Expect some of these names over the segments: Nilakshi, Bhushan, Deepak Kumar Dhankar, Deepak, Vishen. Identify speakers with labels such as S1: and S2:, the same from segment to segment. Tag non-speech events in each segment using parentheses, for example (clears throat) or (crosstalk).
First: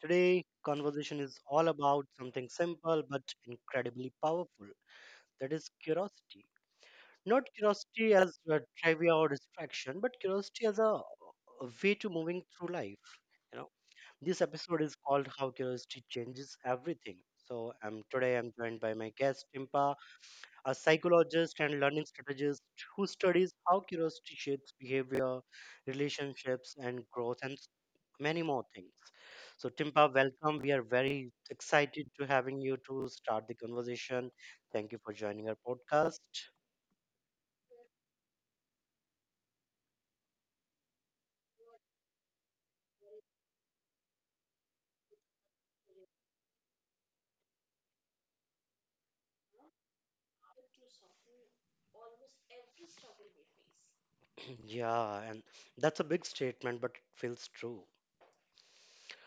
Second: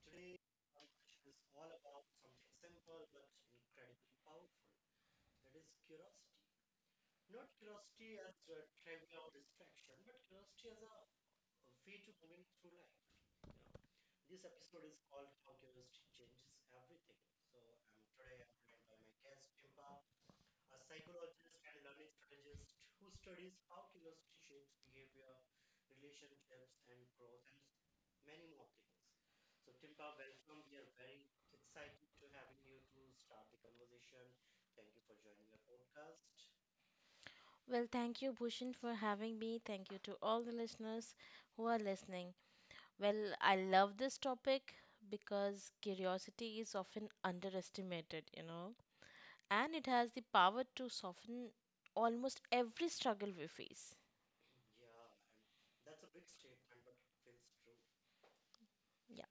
S1: Today conversation is all about something simple but incredibly powerful. That is curiosity. Not curiosity as a trivia or distraction, but curiosity as a way to moving through life. You know, this episode is called "How Curiosity Changes Everything." So, I'm today I'm joined by my guest Timpa, a psychologist and learning strategist who studies how curiosity shapes behavior, relationships, and growth, and many more things. So, Timpa, welcome. We are very excited to having you to start the conversation. Thank you for joining our podcast.
S2: Well, thank you, Bhushan, for having me. Thank you to all the listeners who are listening. Well, I love this topic because curiosity is often underestimated, you know, and it has the power to soften almost every struggle we face.
S1: (clears throat) Yeah, and that's a big statement, but it feels true.
S2: Yeah.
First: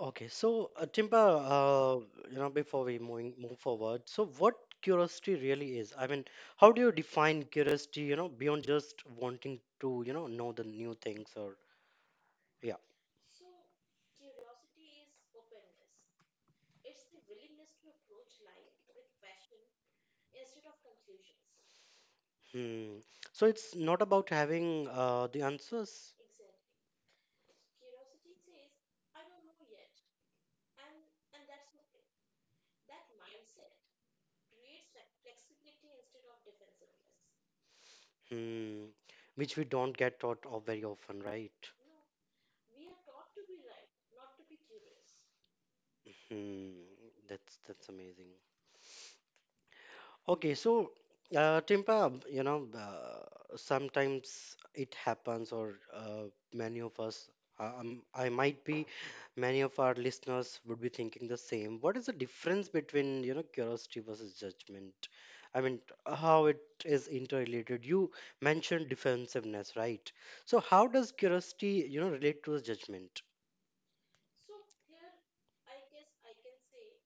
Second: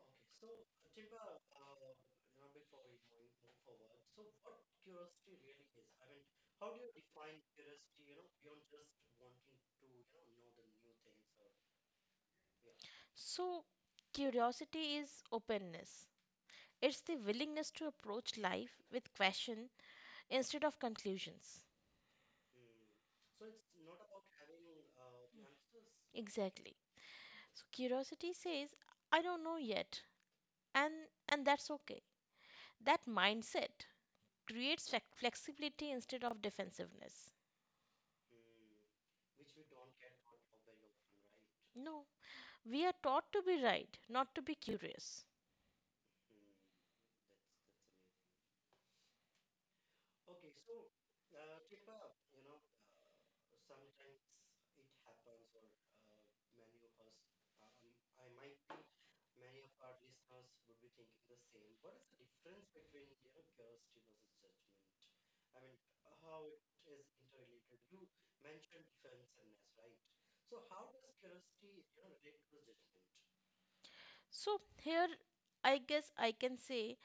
S1: Okay, so Timba, uh, you know, before we moving move forward, so what curiosity really is? I mean, how do you define curiosity? You know, beyond just wanting to, you know the new things or yeah.
S2: So, curiosity is openness. It's the willingness to approach life with question instead of conclusions.
S1: Hmm. So it's not about having the answers,
S2: Exactly. So curiosity says, I don't know yet, and and that's okay. That mindset creates flexibility instead of defensiveness.
S1: hmm, which we don't get taught of very often, right?
S2: No, we are taught to be right, not to be curious.
S1: Hmm. That's amazing. Okay, so Timpa, you know, sometimes it happens, or many of us, I might be, many of our listeners would be thinking the same. What is the difference between, you know, curiosity versus judgment? I mean, how it is interrelated? You mentioned defensiveness, right? So, how does curiosity, you know, relate to the judgment?
S2: So, here I guess I can say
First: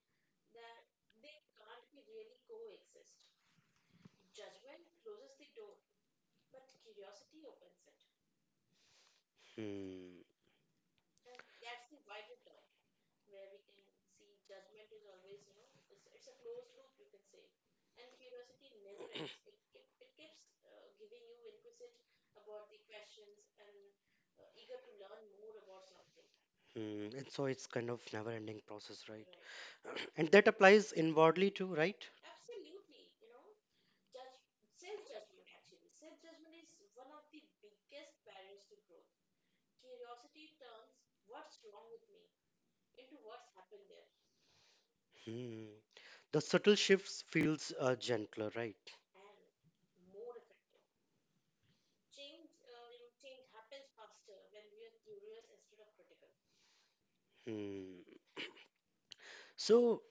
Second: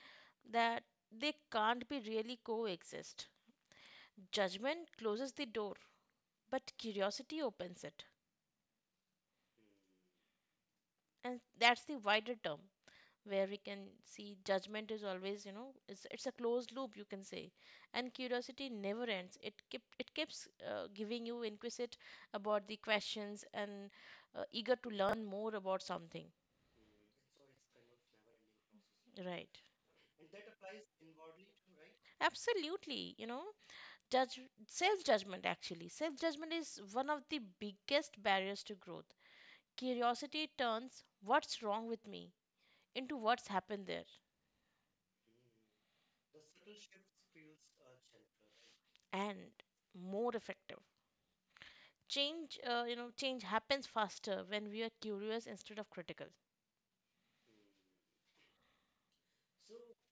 S2: that they can't be really coexist. Judgment closes the door, but curiosity opens it.
S1: Hmm.
S2: And that's the wider term where we can see judgment is always, you know, it's a closed loop, you can say, and curiosity never ends. It keeps giving you inquisite about the questions and eager to learn more about something.
S1: Hmm. And so it's kind of never-ending process, right?
S2: Right,
S1: (clears throat) And that applies inwardly too, right?
S2: absolutely, you know. Judge Self judgment, actually self judgment is one of the biggest barriers to growth. Curiosity turns what's wrong with me into what's happened there.
S1: Hmm. The subtle shifts feels gentler, right?
S2: And more effective change, you know, change happens faster when we are curious instead of critical.
S1: Hmm. So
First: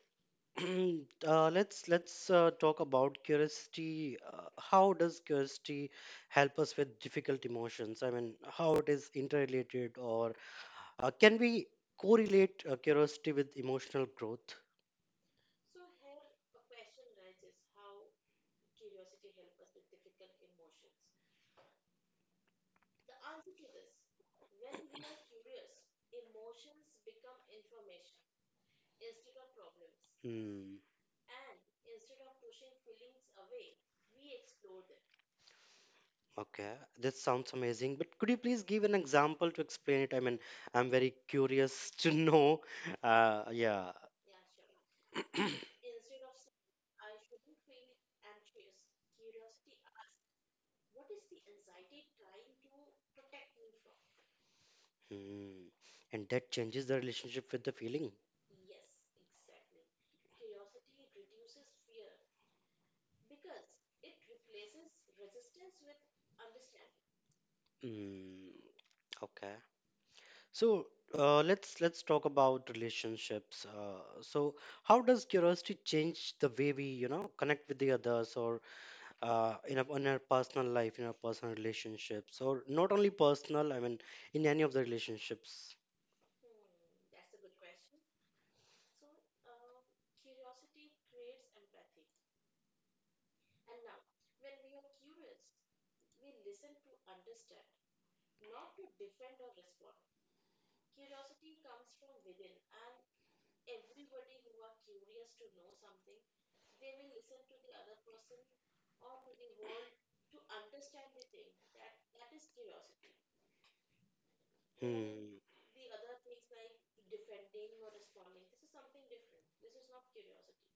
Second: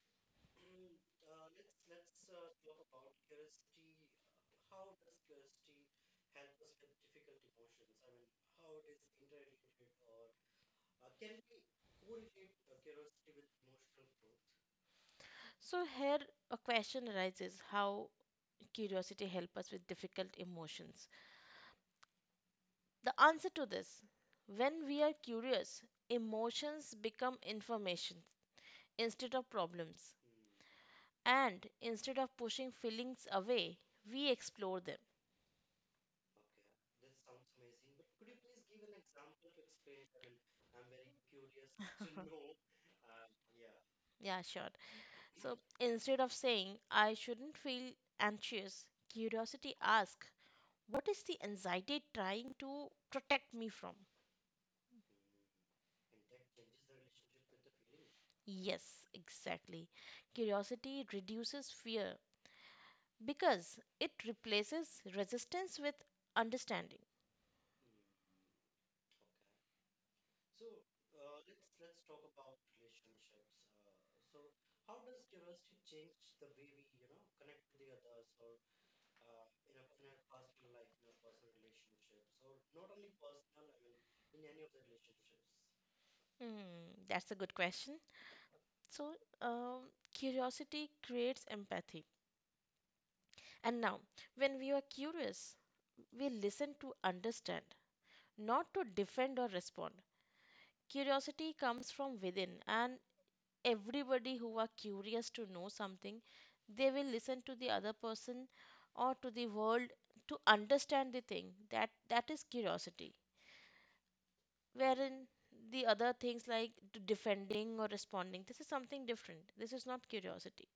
S1: (clears throat) let's talk about curiosity. How does curiosity help us with difficult emotions? I mean, how it is interrelated, or can we correlate curiosity with emotional growth?
S2: So here a question arises: how curiosity help us with difficult emotions. The answer to this: when we are curious, emotions become information instead of problems.
S1: Hmm.
S2: And instead of pushing feelings away, we explore them.
S1: Okay, this sounds amazing. But could you please give an example to explain it? I mean, I'm very curious (laughs) to know. Yeah.
S2: Yeah, sure. So
S1: (clears throat)
S2: instead of saying I shouldn't feel anxious, curiosity asks, what is the anxiety trying to protect me from?
S1: Mm. And that changes the relationship with the feeling.
S2: Yes, exactly. Curiosity reduces fear because it replaces resistance with understanding.
S1: Mm. Okay. So let's talk about relationships. So how does curiosity change the way we, you know, connect with the others or in our personal life, in our personal relationships, or not only personal, I mean, in any of the relationships.
S2: Hmm, that's a good question. So, um, curiosity creates empathy. And now, when we are curious, we listen to understand, not to defend or respond. Curiosity comes from within, and everybody who are curious to know something, they will listen to the other person or to the world to understand the thing. That is curiosity, wherein
S1: Hmm.
S2: the other things like defending or responding, this is something different, this is not curiosity.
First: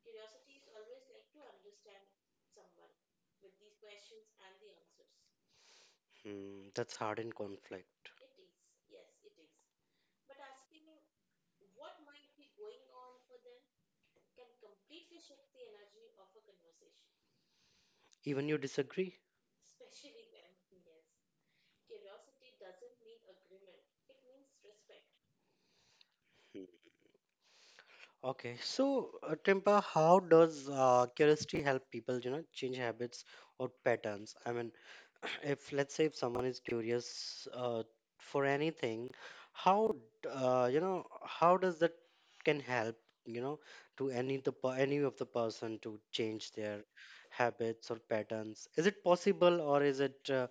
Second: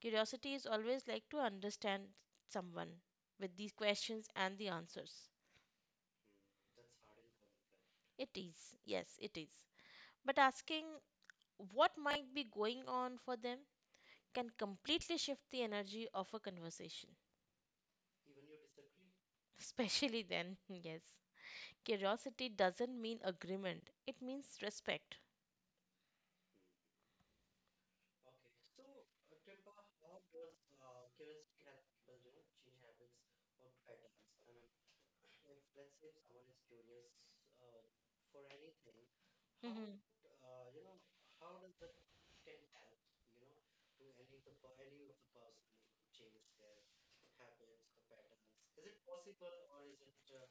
S2: Curiosity is always like to understand someone with these questions and the answers.
S1: Hmm. That's hard in conflict.
S2: It is, yes it is, but asking what might be going on for them can completely shift the energy of a conversation.
S1: Even you disagree?
S2: Especially then, (laughs) yes. Curiosity doesn't mean agreement, it means respect.
S1: Hmm. Okay, so Timpa, how does curiosity help people, you know, change habits or patterns? I mean, (clears throat) if let's say if someone is curious for anything, how
S2: Mhm,
S1: you know how does that can help, you know, to any of the person to change their habits or patterns? Is it possible, or is it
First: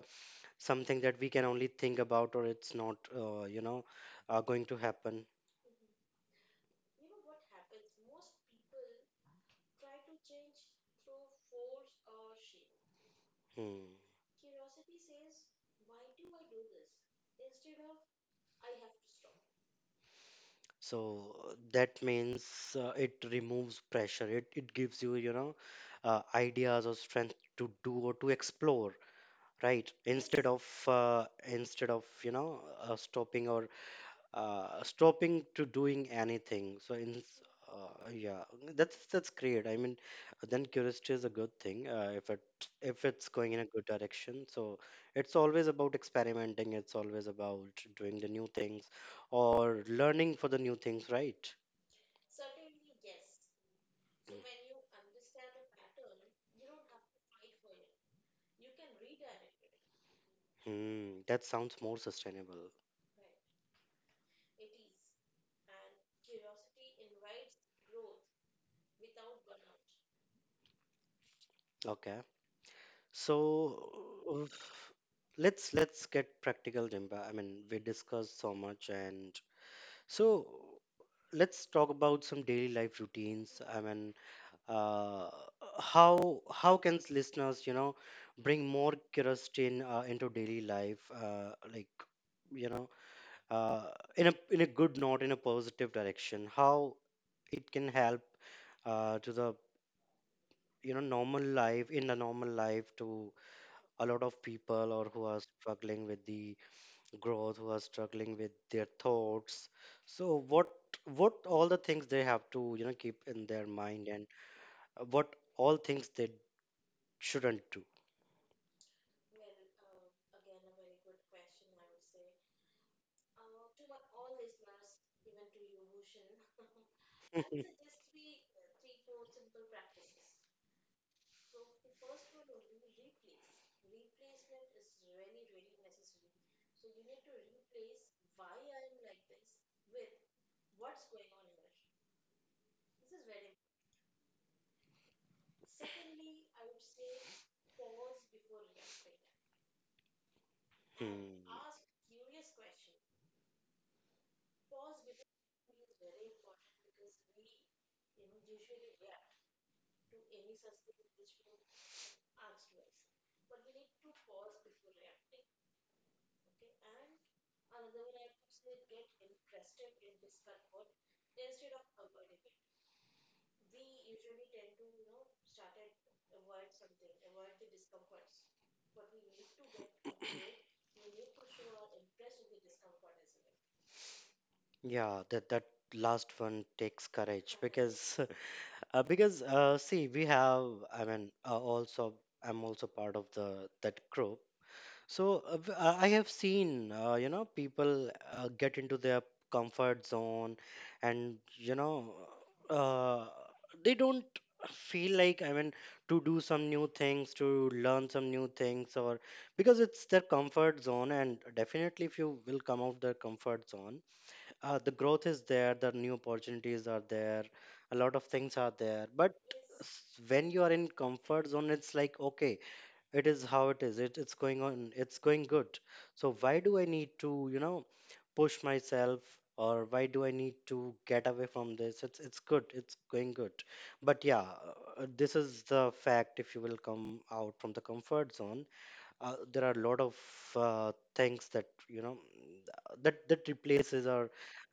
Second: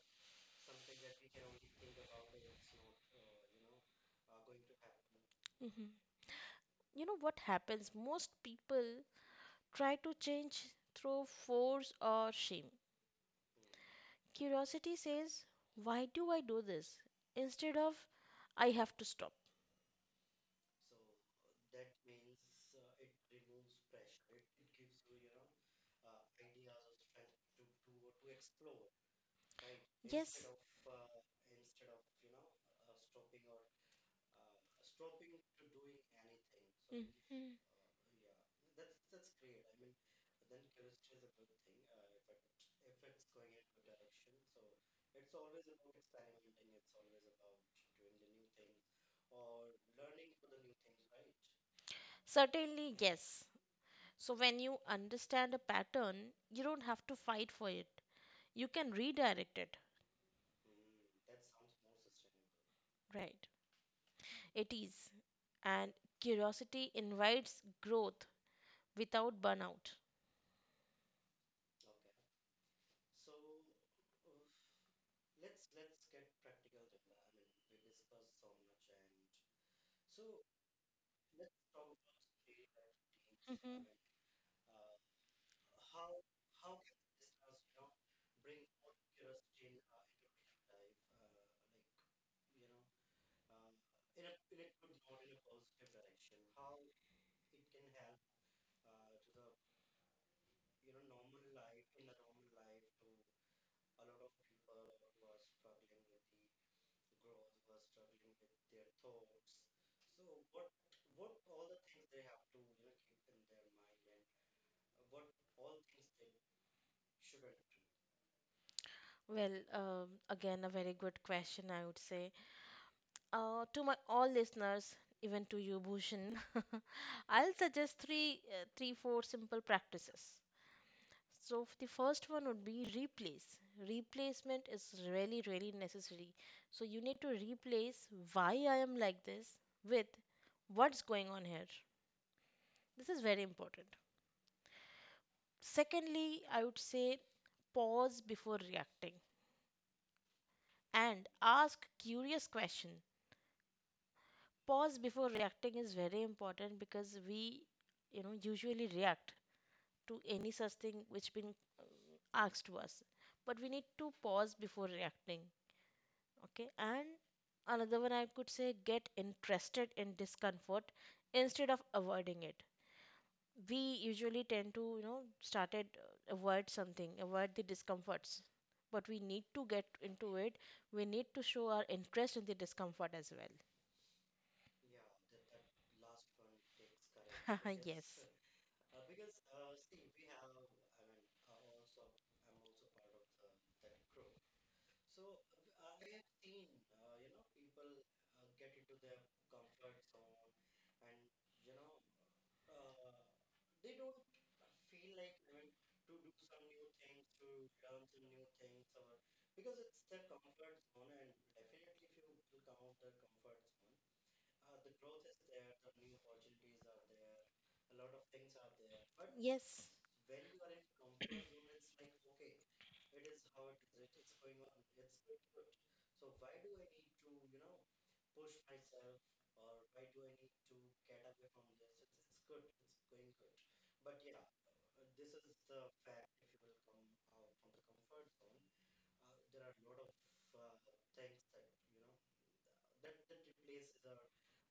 S1: something that we can only think about, or it's not, going to happen?
S2: mhm. You know what happens? Most people try to change through force or shame.
S1: Hmm.
S2: Curiosity says, why do I do this? Instead of I have to stop.
S1: So that means it removes pressure. It gives you, you know, ideas or strength to do or to explore, right? Instead
S2: Yes.
S1: of stopping or stopping to doing anything. So in
S2: Mhm.
S1: yeah, that's great. I mean, then curiosity is a good thing if it if it's going in a good direction. So it's always about experimenting. It's always about doing the new things or learning for the new things, right?
S2: Certainly, yes. So when you understand a pattern, you don't have to fight for it. You can redirect it.
S1: Hmm, that sounds more sustainable.
S2: Right. It is. And curiosity invites growth without burnout.
S1: Okay. So uh, let's get practical, Dimba. I mean, we discussed so much and so let's talk about some daily life routines. I
S2: Mhm.
S1: mean, uh, how can listeners, you know, bring more curiosity in, into daily life, like you know, uh, in a good note, in a positive direction. How it can help to the you know normal life in the normal life to a lot of people or who are struggling with the growth, who are struggling with their thoughts, so what all the things they have to you know keep in their mind, and what all things they shouldn't do.
S2: Well, again, a very good question, I would say. To my all listeners, even to you, Bhushan, (laughs) I'll
S1: (laughs)
S2: suggest three, three, four simple practices. So the first one would be replace. Replacement is really, really necessary. So you need to replace why I am like this with what's going on here. This is very important. Secondly, I would say pause before reacting and
S1: Hmm.
S2: ask curious question. Pause before reacting is very important because we, you know, usually react to any such thing which been asked to us. But we need to pause before reacting. Okay. And another one I could say, get interested in discomfort instead of avoiding it. We usually tend to, you know, started avoid something, avoid the discomforts, but we need to get into it. We need to show our interest in the discomfort as well.
S1: Yeah, that last one takes courage
S2: (laughs)
S1: because
S2: Yes.
S1: (laughs) because see we have I mean also I'm also part of the that group. So I have seen, you know, people get into their comfort zone, and you know, uh, they don't feel like I mean to do some new things, to learn some new things, or because it's their comfort zone. And definitely, if you will come out their comfort zone, the growth is there, the new opportunities are there, a lot of things are there. But
S2: Yes,
S1: when you are in comfort zone, it's like okay, it is how it is, it, it's going on, it's going good, so why do I need to you know push myself, or why do I need to get away from this, it's good, it's going good. But yeah, this is the fact, if you will come out from the comfort zone, there are a lot of things that you know that replaces or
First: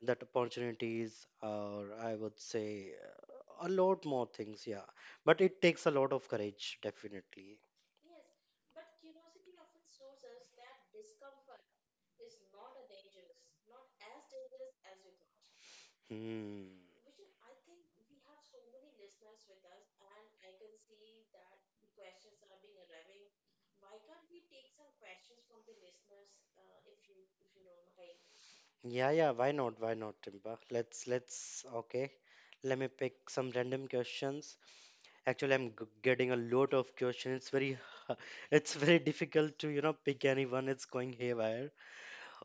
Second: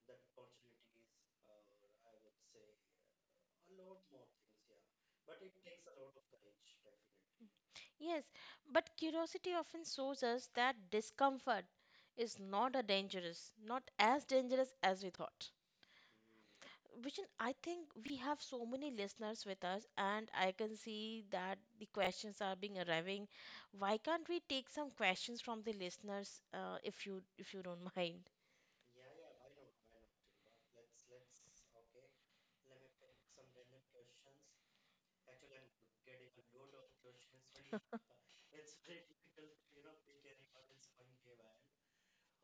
S1: that opportunities, or I would say a lot more things. Yeah, but it takes a lot of courage definitely.
S2: yes, but curiosity often shows us that discomfort is not a dangerous, not as dangerous as we thought.
S1: Hmm.
S2: Vishen, I think we have so many listeners with us, and I can see that the questions are being arriving. Why can't we take some questions from the listeners, if you don't (laughs) mind?
S1: Yeah, yeah, why not? Why not, Timba? Let's okay. Let me pick some random questions. Actually, I'm g getting a lot of questions. It's very (laughs) it's very difficult to, you know, pick anyone. It's going haywire.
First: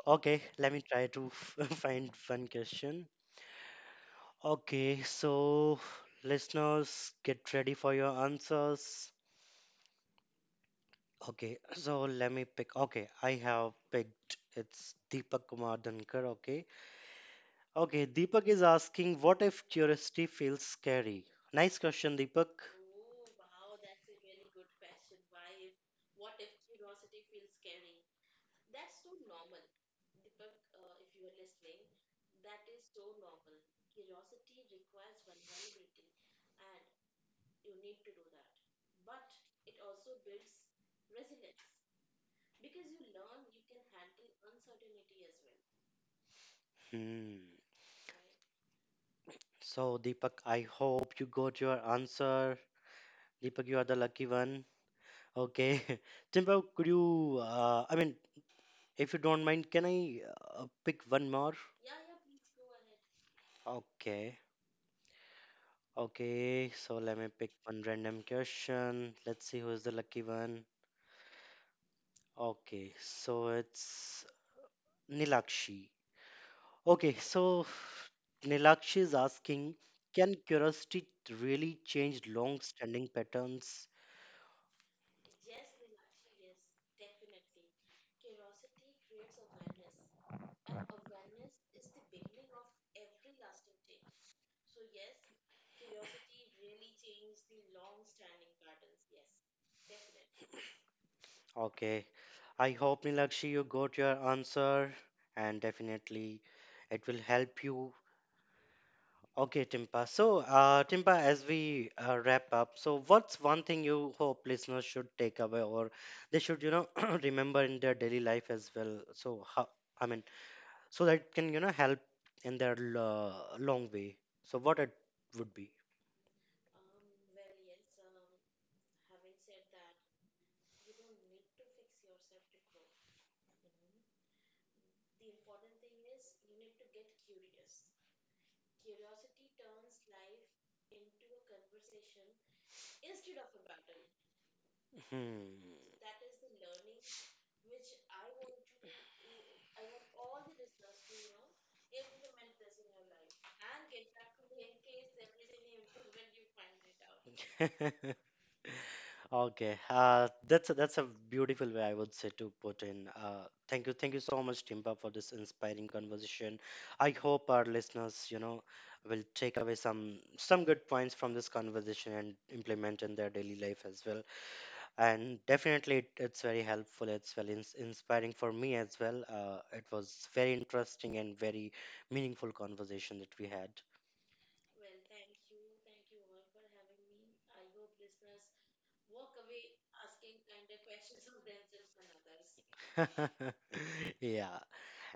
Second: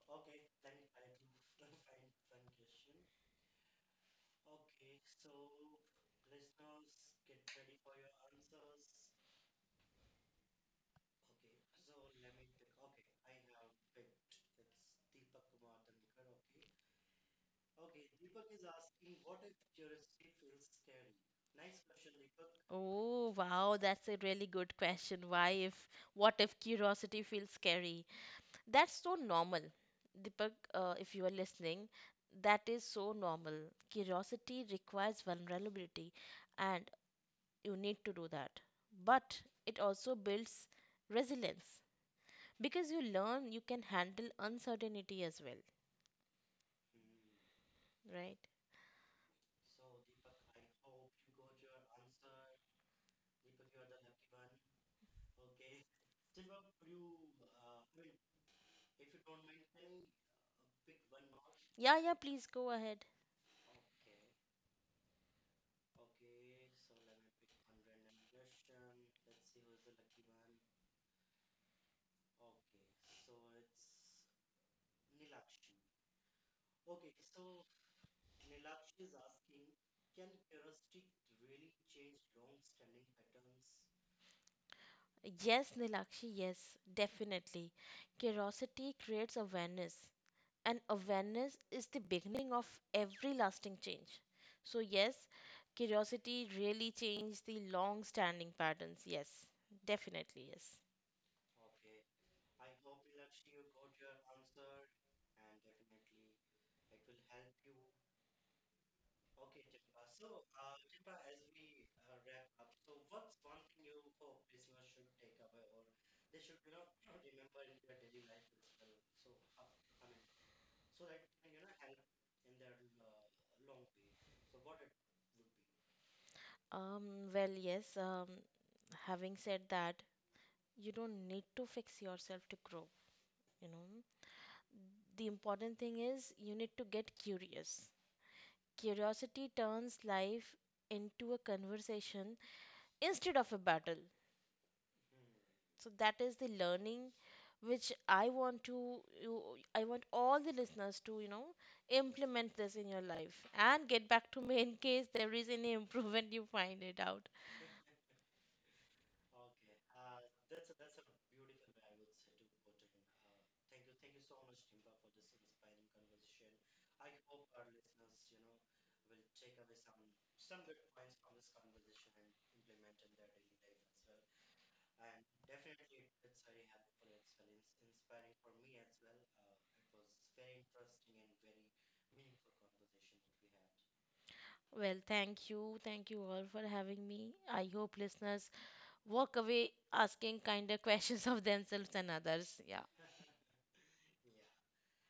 S1: Okay, let me try to (laughs) find one question. Okay, so listeners, get ready for your answers. Okay, so let me pick. Okay, I have picked. It's Deepak Kumar Dhankar. Okay, okay, Deepak is asking, what if curiosity feels scary? Nice question, Deepak.
S2: Oh, wow, that's a really good question. Why if What if curiosity feels scary? That's so normal. Deepak, if you are listening, that is so normal. Curiosity requires vulnerability, and you need to do that. But it also builds resilience, because you learn you can handle uncertainty as well,
S1: Hmm.
S2: right?
S1: So, Deepak, I hope you got your answer. Deepak, you are the lucky one. Okay. (laughs) Timber, could you, I mean, if you don't mind, can I pick one more?
S2: Yeah, yeah, please go ahead.
S1: Okay. Okay. So, let me pick one random question. Let's see who is the lucky one. Okay. So, it's Nilakshi. Okay, so Nilakshi is asking, can curiosity really change long-standing patterns?
S2: Yes, Nilakshi, yes, definitely. Curiosity creates awareness, and awareness is the beginning of every lasting change. So, yes, curiosity really changed the long standing patterns. Yes, definitely, yes.
S1: Okay, I hope Nilakshi you got your answer, and definitely it will help you. Okay, Timpa. So, Timpa, as we wrap up, so what's one thing you hope listeners should take away, or they should, you know, (clears throat) remember in their daily life as well? So, how, I mean, so that it can, you know, help in their long way. So, what it would be?
S2: Well, yes, having said that, you don't need to fix yourself to grow, you know. The important thing is you need to get curious. Curiosity turns life into a conversation instead of a battle.
S1: Hmm.
S2: So that is the learning which I want to you, I want all the listeners to, you know, implement this in your life and get back to me in case there is any improvement you find it out.
S1: (laughs) Okay, that's a beautiful way I would say to put in. Thank you so much, Timba, for this inspiring conversation. I hope our listeners, you know, will take away some good points from this conversation and implement in their daily life as well. And definitely, it's very helpful. It's very inspiring for me as well. It was very interesting and very meaningful conversation that we had.
S2: Well, thank you. Thank you all for having me. I hope listeners walk away asking kinder (laughs) questions of themselves and others. Yeah.
S1: (laughs) Yeah.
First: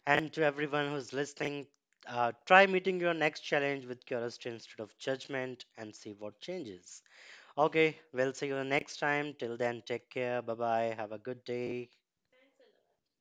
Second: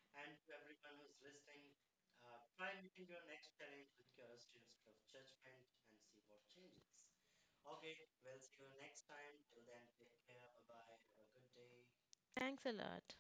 S1: And to everyone who's listening, try meeting your next challenge with curiosity instead of judgment and see what changes. Okay, we'll see you next time. Till then, take care. Bye bye. Have a good day.
S2: Thanks a lot.